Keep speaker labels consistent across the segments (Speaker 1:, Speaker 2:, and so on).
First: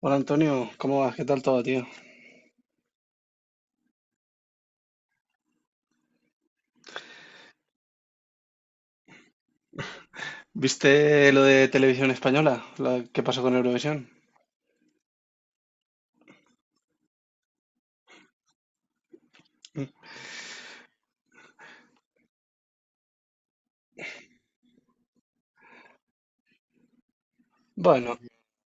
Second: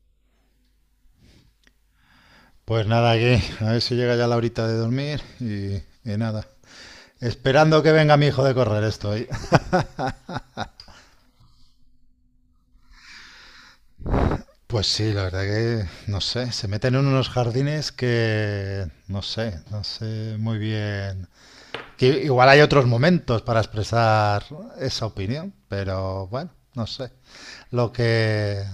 Speaker 1: Hola Antonio, ¿cómo vas? ¿Qué tal todo, tío?
Speaker 2: Pues nada, que a ver si llega ya la horita de dormir y nada. Esperando que venga mi hijo de correr estoy.
Speaker 1: ¿Viste lo de Televisión Española? ¿Qué pasó con Eurovisión?
Speaker 2: Pues sí, la verdad que no sé, se meten en unos jardines que no sé, no sé muy bien. Que igual hay otros momentos para expresar esa opinión, pero bueno, no sé. Lo
Speaker 1: Bueno,
Speaker 2: que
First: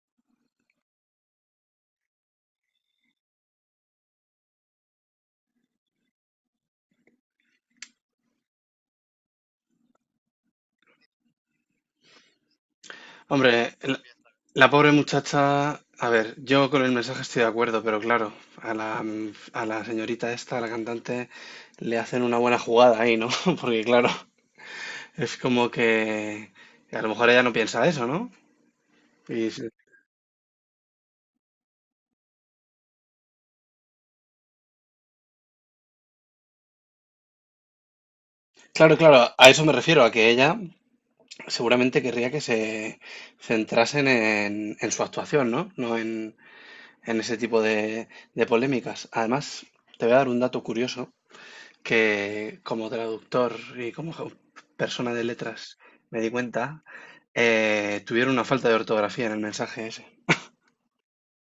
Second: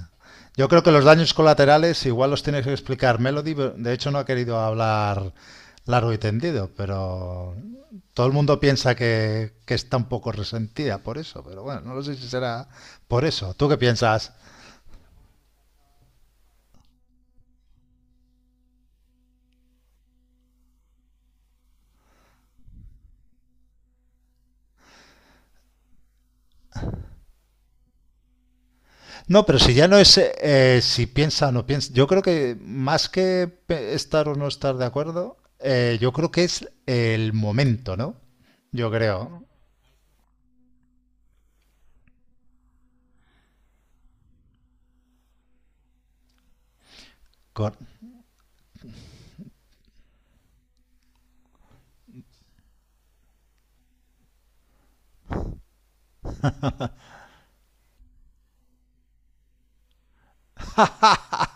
Speaker 2: yo creo que los daños colaterales igual los tiene que explicar Melody, de hecho no ha querido hablar largo y tendido, pero todo el mundo piensa que está un poco resentida por eso, pero bueno, no lo sé si será por eso. ¿Tú
Speaker 1: hombre,
Speaker 2: qué piensas?
Speaker 1: la pobre muchacha. A ver, yo con el mensaje estoy de acuerdo, pero claro, a la señorita esta, a la cantante, le hacen una buena jugada ahí, ¿no? Porque claro, es como que a lo mejor ella no piensa eso, ¿no?
Speaker 2: No,
Speaker 1: Y
Speaker 2: pero
Speaker 1: se-
Speaker 2: si ya no es si piensa o no piensa, yo creo que más que estar o no estar de acuerdo, yo creo que es el momento, ¿no? Yo
Speaker 1: Claro, claro,
Speaker 2: creo.
Speaker 1: a eso me refiero, a que ella seguramente querría que se centrasen en su actuación, ¿no? No en ese tipo
Speaker 2: Con...
Speaker 1: de polémicas. Además, te voy a dar un dato curioso que como traductor y como persona de letras me di cuenta, tuvieron una falta de ortografía en el mensaje ese.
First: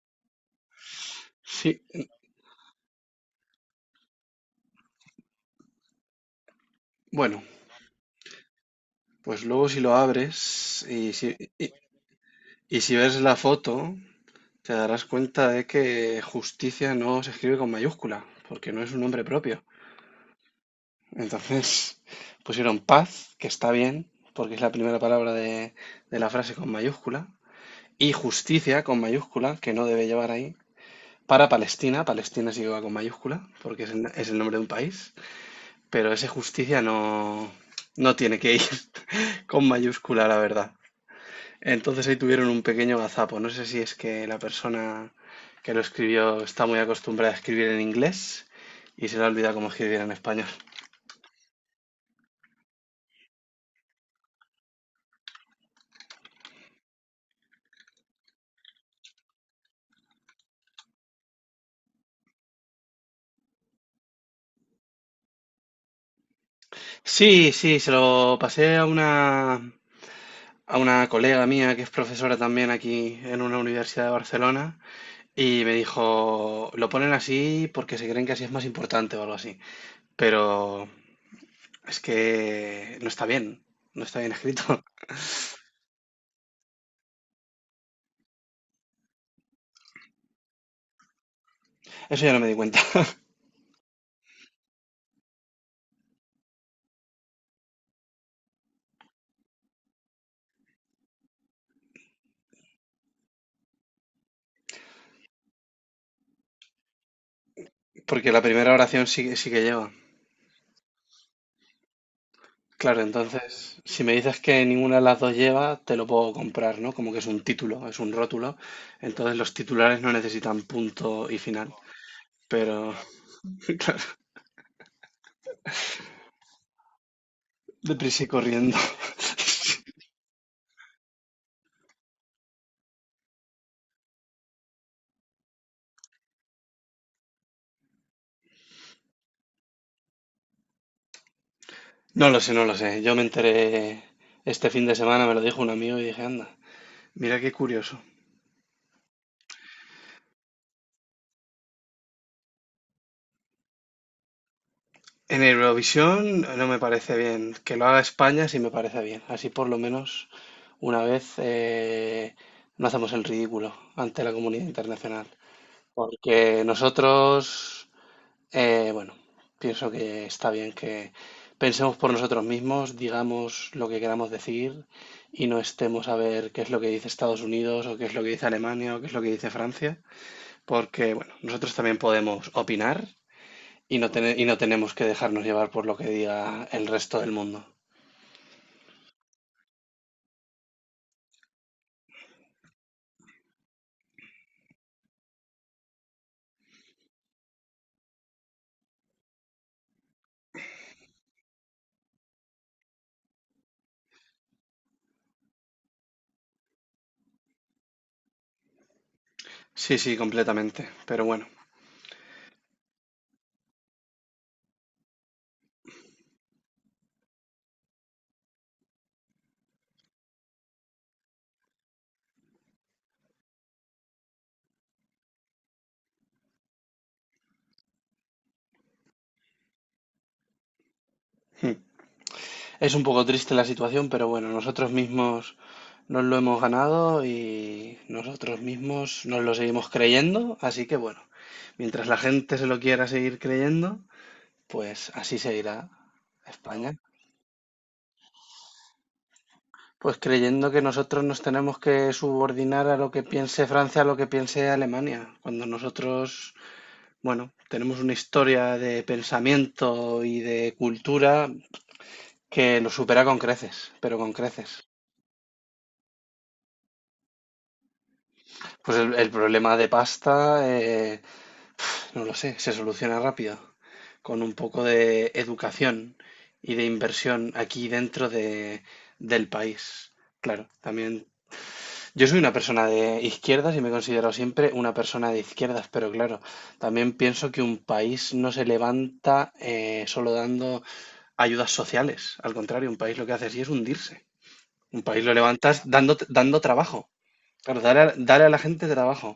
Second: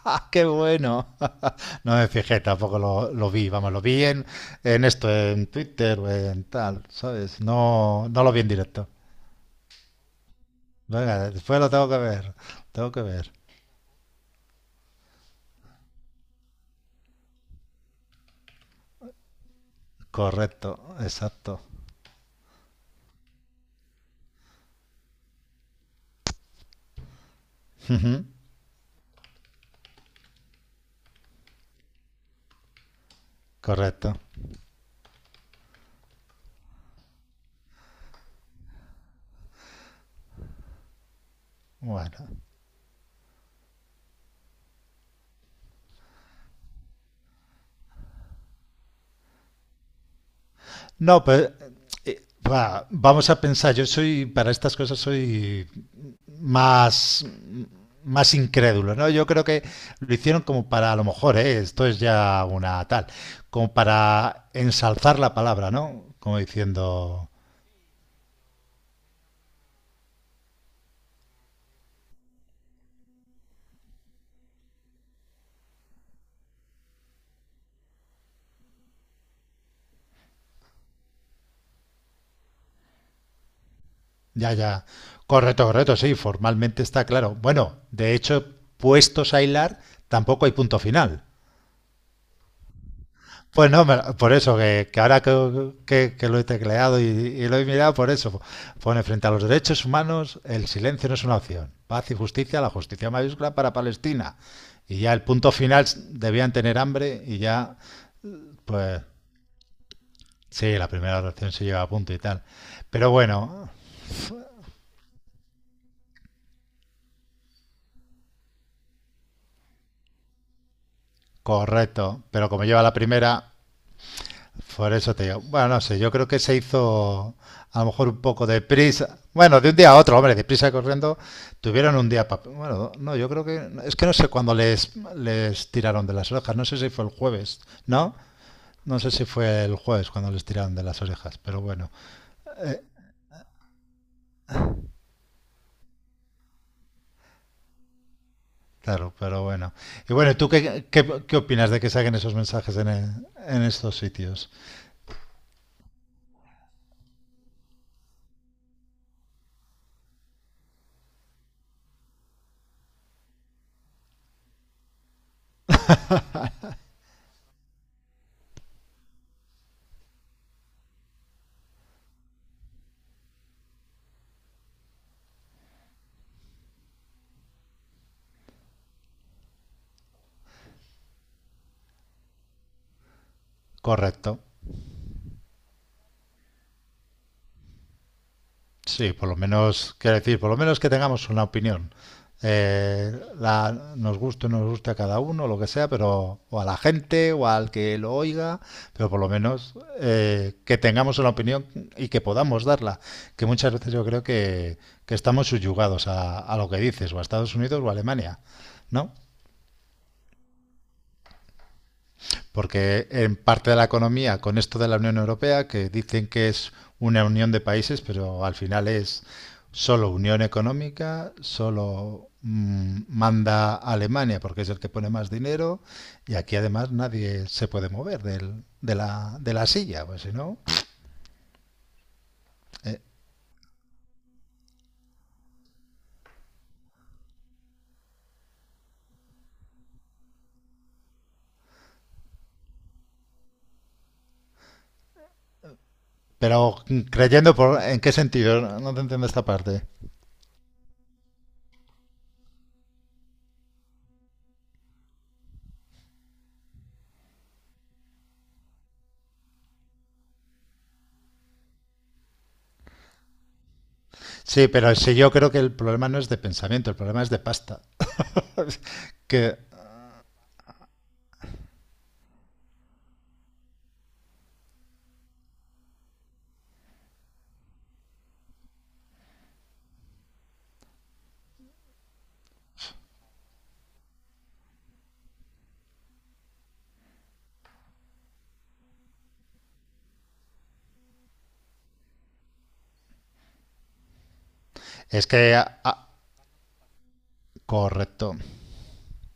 Speaker 2: ¡Ah, qué bueno!
Speaker 1: Sí,
Speaker 2: No me fijé, tampoco lo vi, vamos, en esto, en Twitter, en tal, ¿sabes?
Speaker 1: bueno,
Speaker 2: No, no lo vi en directo.
Speaker 1: pues luego si lo abres y
Speaker 2: Venga, después lo tengo que ver,
Speaker 1: y
Speaker 2: tengo
Speaker 1: si
Speaker 2: que
Speaker 1: ves
Speaker 2: ver.
Speaker 1: la foto, te darás cuenta de que justicia no se escribe con mayúscula, porque no es un nombre propio.
Speaker 2: Correcto, exacto,
Speaker 1: Entonces pusieron paz, que está bien, porque es la primera palabra de la frase con mayúscula, y justicia con mayúscula, que no debe llevar ahí, para Palestina. Palestina sí que va con mayúscula, porque
Speaker 2: correcto.
Speaker 1: es el nombre de un país, pero ese justicia no, no tiene que ir con mayúscula, la verdad. Entonces ahí
Speaker 2: Bueno.
Speaker 1: tuvieron un pequeño gazapo. No sé si es que la persona que lo escribió está muy acostumbrada a escribir en inglés y se le ha olvidado cómo escribir en español.
Speaker 2: No, pues eh, vamos a pensar, yo soy, para estas cosas soy más, más incrédulo, ¿no? Yo creo que lo hicieron como para, a lo mejor, ¿eh? Esto es ya una tal, como para ensalzar la palabra, ¿no? Como diciendo,
Speaker 1: Sí, sí, se lo pasé a una colega mía que es profesora también aquí en una universidad de Barcelona y me dijo, lo ponen así porque se creen que así es más importante o algo así, pero es que no está bien, no está bien
Speaker 2: ya,
Speaker 1: escrito.
Speaker 2: ya, correcto, correcto, sí, formalmente está claro. Bueno, de hecho, puestos a hilar, tampoco hay punto final.
Speaker 1: Eso ya no me di cuenta,
Speaker 2: Pues no, por eso, que ahora que lo he tecleado y lo he mirado, por eso pone frente a los derechos humanos, el silencio no es una opción. Paz y justicia, la justicia mayúscula para Palestina. Y ya el punto final, debían tener hambre y ya,
Speaker 1: porque la primera
Speaker 2: pues
Speaker 1: oración sí, sí que lleva.
Speaker 2: sí, la primera oración se lleva a punto y tal.
Speaker 1: Claro,
Speaker 2: Pero bueno,
Speaker 1: entonces, si me dices que ninguna de las dos lleva, te lo puedo comprar, ¿no? Como que es un título, es un rótulo, entonces los titulares no necesitan punto y final,
Speaker 2: correcto. Pero como lleva la
Speaker 1: pero...
Speaker 2: primera, por eso te digo. Bueno, no sé, yo creo que se hizo a lo mejor un
Speaker 1: Deprisa y
Speaker 2: poco de
Speaker 1: corriendo.
Speaker 2: prisa. Bueno, de un día a otro, hombre, de prisa y corriendo, tuvieron un día para... Bueno, no, yo creo que... Es que no sé cuándo les tiraron de las orejas, no sé si fue el jueves, ¿no? No sé si fue el jueves cuando les tiraron de las orejas, pero bueno,
Speaker 1: No lo sé, no lo
Speaker 2: eh,
Speaker 1: sé. Yo me enteré este fin de semana, me lo dijo un amigo y dije, anda, mira qué curioso.
Speaker 2: claro, pero bueno. Y bueno, ¿tú qué opinas de que saquen esos mensajes en estos sitios?
Speaker 1: En Eurovisión no me parece bien. Que lo haga España sí me parece bien. Así por lo menos una vez no hacemos el ridículo ante la comunidad internacional. Porque nosotros... bueno, pienso que está bien que pensemos por nosotros mismos, digamos lo que queramos decir y no estemos a ver qué es lo que dice Estados Unidos o qué es lo que dice Alemania o qué es lo que dice Francia, porque bueno, nosotros también podemos opinar y
Speaker 2: Correcto.
Speaker 1: y no tenemos que dejarnos llevar por lo que diga el resto del mundo.
Speaker 2: Sí, por lo menos, quiero decir, por lo menos que tengamos una opinión. Eh, nos guste o no nos guste a cada uno, lo que sea, pero o a la gente o al que lo oiga, pero por lo menos que tengamos una opinión y que podamos darla. Que muchas veces yo creo que estamos subyugados a lo que dices, o a Estados Unidos o a Alemania, ¿no?
Speaker 1: Sí, sí, completamente, pero bueno.
Speaker 2: Porque en parte de la economía, con esto de la Unión Europea, que dicen que es una unión de países, pero al final es solo unión económica, solo manda Alemania porque es el que pone más dinero y aquí además nadie se puede mover de la silla, pues si no...
Speaker 1: Es
Speaker 2: eh,
Speaker 1: un poco triste la situación, pero bueno, nosotros mismos nos lo hemos ganado y nosotros mismos nos lo seguimos creyendo, así que bueno, mientras la gente se lo quiera seguir creyendo, pues así seguirá
Speaker 2: pero
Speaker 1: España.
Speaker 2: creyendo por, en qué sentido, no te entiendo esta parte.
Speaker 1: Pues creyendo que nosotros nos tenemos que subordinar a lo que piense Francia, a lo que piense Alemania, cuando nosotros, bueno, tenemos una historia de pensamiento y de cultura que lo supera con creces, pero con
Speaker 2: Sí,
Speaker 1: creces.
Speaker 2: pero sí yo creo que el problema no es de pensamiento, el problema es de pasta.
Speaker 1: Pues el
Speaker 2: Que
Speaker 1: problema de pasta, no lo sé, se soluciona rápido con un poco de educación y de inversión aquí dentro de, del país. Claro, también. Yo soy una persona de izquierdas y me he considerado siempre una persona de izquierdas, pero claro, también pienso que un país no se levanta solo dando ayudas sociales. Al contrario, un país lo que hace así es hundirse. Un país
Speaker 2: es
Speaker 1: lo
Speaker 2: que
Speaker 1: levantas dando trabajo. Claro,
Speaker 2: correcto.
Speaker 1: dar a la gente trabajo.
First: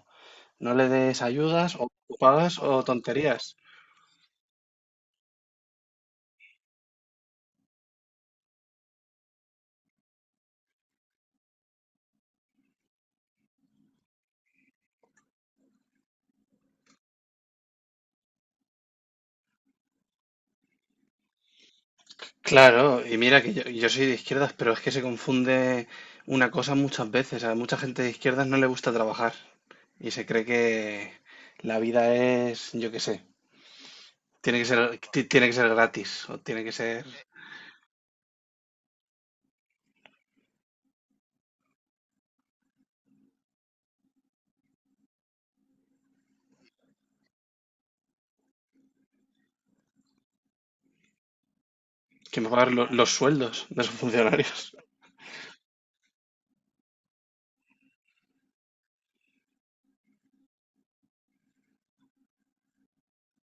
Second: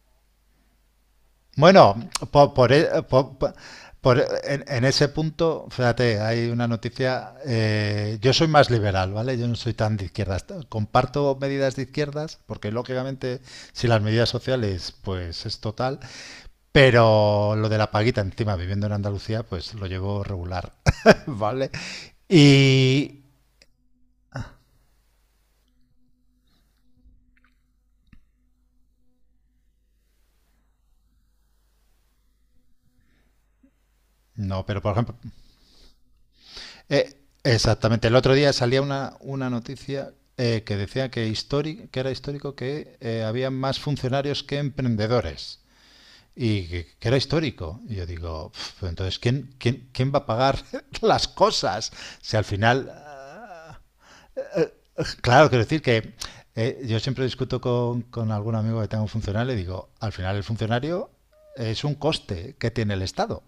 Speaker 1: No le des ayudas o
Speaker 2: Bueno,
Speaker 1: pagas o
Speaker 2: por e- por-
Speaker 1: tonterías.
Speaker 2: por e- en ese punto, fíjate, hay una noticia. Yo soy más liberal, ¿vale? Yo no soy tan de izquierdas. Comparto medidas de izquierdas, porque lógicamente, si las medidas sociales, pues es total. Pero lo de la paguita, encima, viviendo en Andalucía, pues lo llevo regular, ¿vale?
Speaker 1: Claro, y
Speaker 2: Y.
Speaker 1: mira que yo soy de izquierdas, pero es que se confunde una cosa muchas veces. A mucha gente de izquierdas no le gusta trabajar y se cree que la vida es, yo qué sé, tiene que
Speaker 2: No, pero por
Speaker 1: ser,
Speaker 2: ejemplo.
Speaker 1: tiene que ser gratis o tiene que ser
Speaker 2: Eh, exactamente. El otro día salía una noticia que decía que era histórico que había más funcionarios que emprendedores. Que era histórico. Y yo digo, "Pf, entonces, quién va a pagar las cosas? Si
Speaker 1: que
Speaker 2: al
Speaker 1: mejorar
Speaker 2: final
Speaker 1: los sueldos de esos funcionarios.
Speaker 2: claro, quiero decir que yo siempre discuto con algún amigo que tenga un funcionario y digo, al final el funcionario es un coste que tiene el Estado.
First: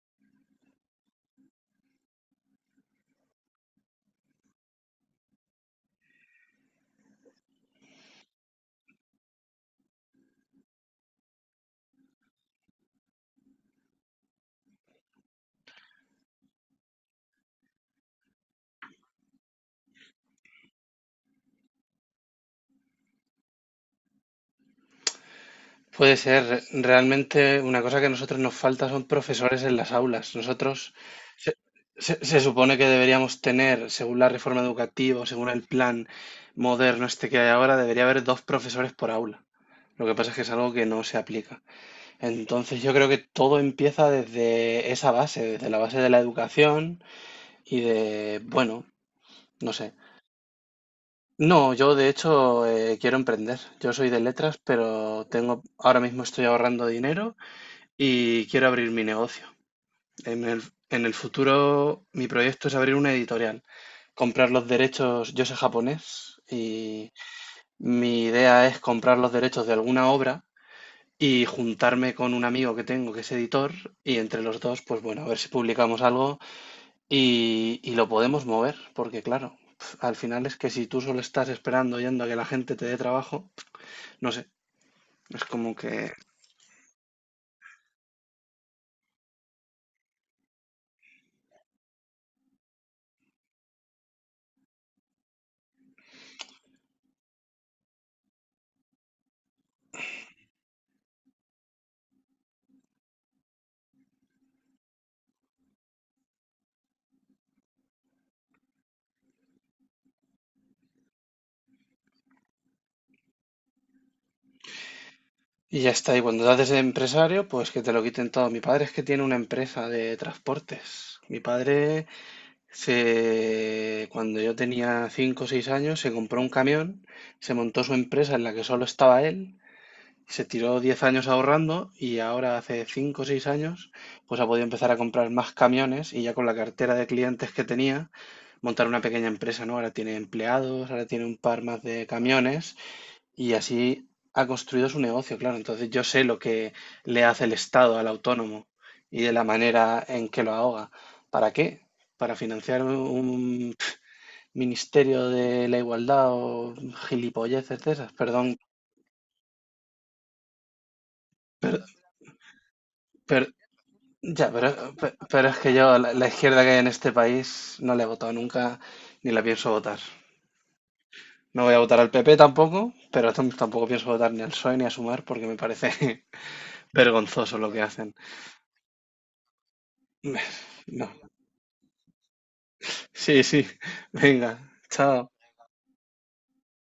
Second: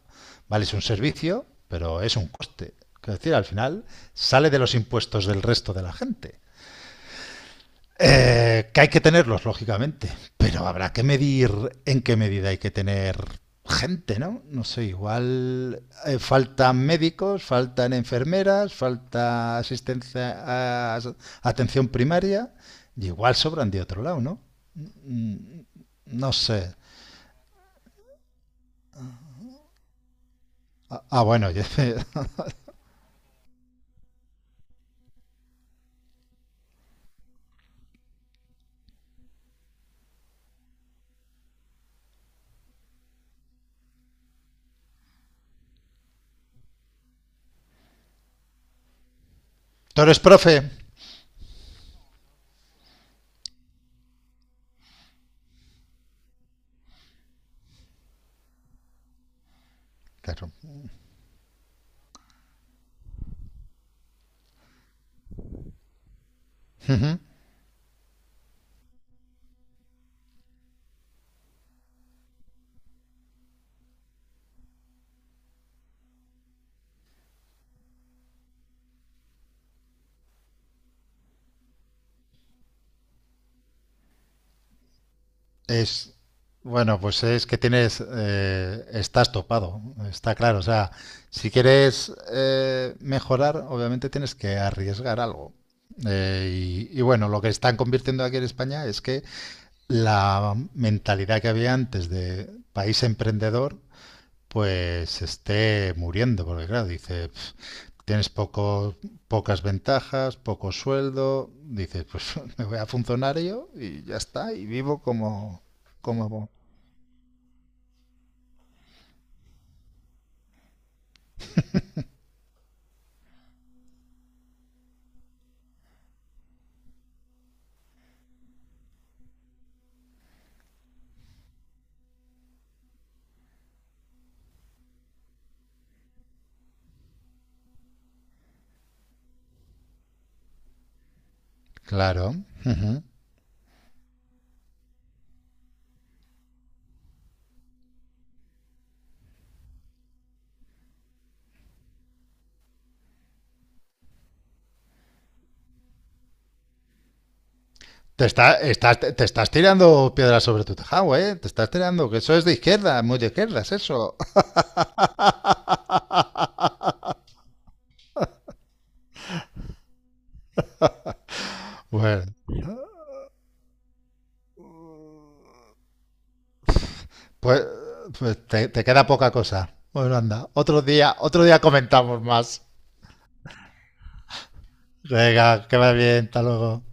Speaker 2: Vale, es un servicio, pero es un coste. Quiero decir, al final sale de los impuestos del resto de la gente. Que hay que tenerlos, lógicamente, pero habrá que medir en qué medida hay que tener gente, ¿no? No sé, igual faltan médicos, faltan enfermeras, falta asistencia a- atención primaria, y igual sobran de otro lado, ¿no? Mm,
Speaker 1: Puede
Speaker 2: no
Speaker 1: ser,
Speaker 2: sé.
Speaker 1: realmente una cosa que a nosotros nos falta son profesores en las aulas. Nosotros
Speaker 2: Bueno,
Speaker 1: se,
Speaker 2: sé.
Speaker 1: se supone que deberíamos tener, según la reforma educativa, o según el plan moderno este que hay ahora, debería haber dos profesores por aula. Lo que pasa es que es algo que no se aplica. Entonces yo creo que todo empieza desde esa base, desde la base de la educación y de, bueno, no sé.
Speaker 2: Tú eres profe.
Speaker 1: No, yo de hecho quiero emprender. Yo soy de letras, pero tengo, ahora mismo estoy ahorrando dinero y quiero abrir mi negocio. En
Speaker 2: Claro.
Speaker 1: el, en el futuro, mi proyecto es abrir una editorial, comprar los derechos, yo sé japonés, y mi idea es comprar los derechos de alguna obra y juntarme con un amigo que tengo que es editor y entre los dos, pues bueno, a ver si publicamos algo y lo podemos mover, porque claro, al final es que si tú solo estás esperando yendo a que la gente te dé trabajo, no sé, es como que...
Speaker 2: Es, bueno, pues es que tienes, estás topado, está claro. O sea, si quieres mejorar, obviamente tienes que arriesgar algo. Y bueno, lo que están convirtiendo aquí en España es que la mentalidad que había antes de país emprendedor pues esté muriendo, porque claro, dice, "Pf, tienes poco, pocas ventajas, poco sueldo, dices, pues me voy a funcionario y ya está, y vivo como,
Speaker 1: Y ya está. Y cuando te
Speaker 2: como...
Speaker 1: haces empresario, pues que te lo quiten todo. Mi padre es que tiene una empresa de transportes. Mi padre cuando yo tenía 5 o 6 años, se compró un camión, se montó su empresa en la que solo estaba él, se tiró 10 años ahorrando y ahora hace 5 o 6 años, pues ha podido empezar a comprar más camiones y ya con la cartera de clientes que tenía, montar una pequeña empresa, ¿no? Ahora tiene empleados, ahora tiene un par más de
Speaker 2: Claro.
Speaker 1: camiones
Speaker 2: Ujú.
Speaker 1: y así ha construido su negocio, claro. Entonces yo sé lo que le hace el Estado al autónomo y de la manera en que lo ahoga. ¿Para qué? ¿Para financiar un ministerio de la igualdad o gilipolleces de esas? Perdón,
Speaker 2: Estás, te estás tirando piedras sobre tu tejado, ¿eh? Te estás tirando, que eso es de izquierda, muy de
Speaker 1: pero,
Speaker 2: izquierdas, eso.
Speaker 1: ya, pero, pero es que yo la izquierda que hay en este país no la he votado nunca ni la pienso votar. No voy a votar al
Speaker 2: Bueno,
Speaker 1: PP tampoco, pero tampoco pienso votar ni al PSOE ni a Sumar porque me parece vergonzoso
Speaker 2: pues,
Speaker 1: lo que hacen.
Speaker 2: pues te queda poca cosa. Bueno, anda,
Speaker 1: No.
Speaker 2: otro día comentamos más.
Speaker 1: Sí, sí. Venga, chao.
Speaker 2: Venga, que va bien, hasta luego.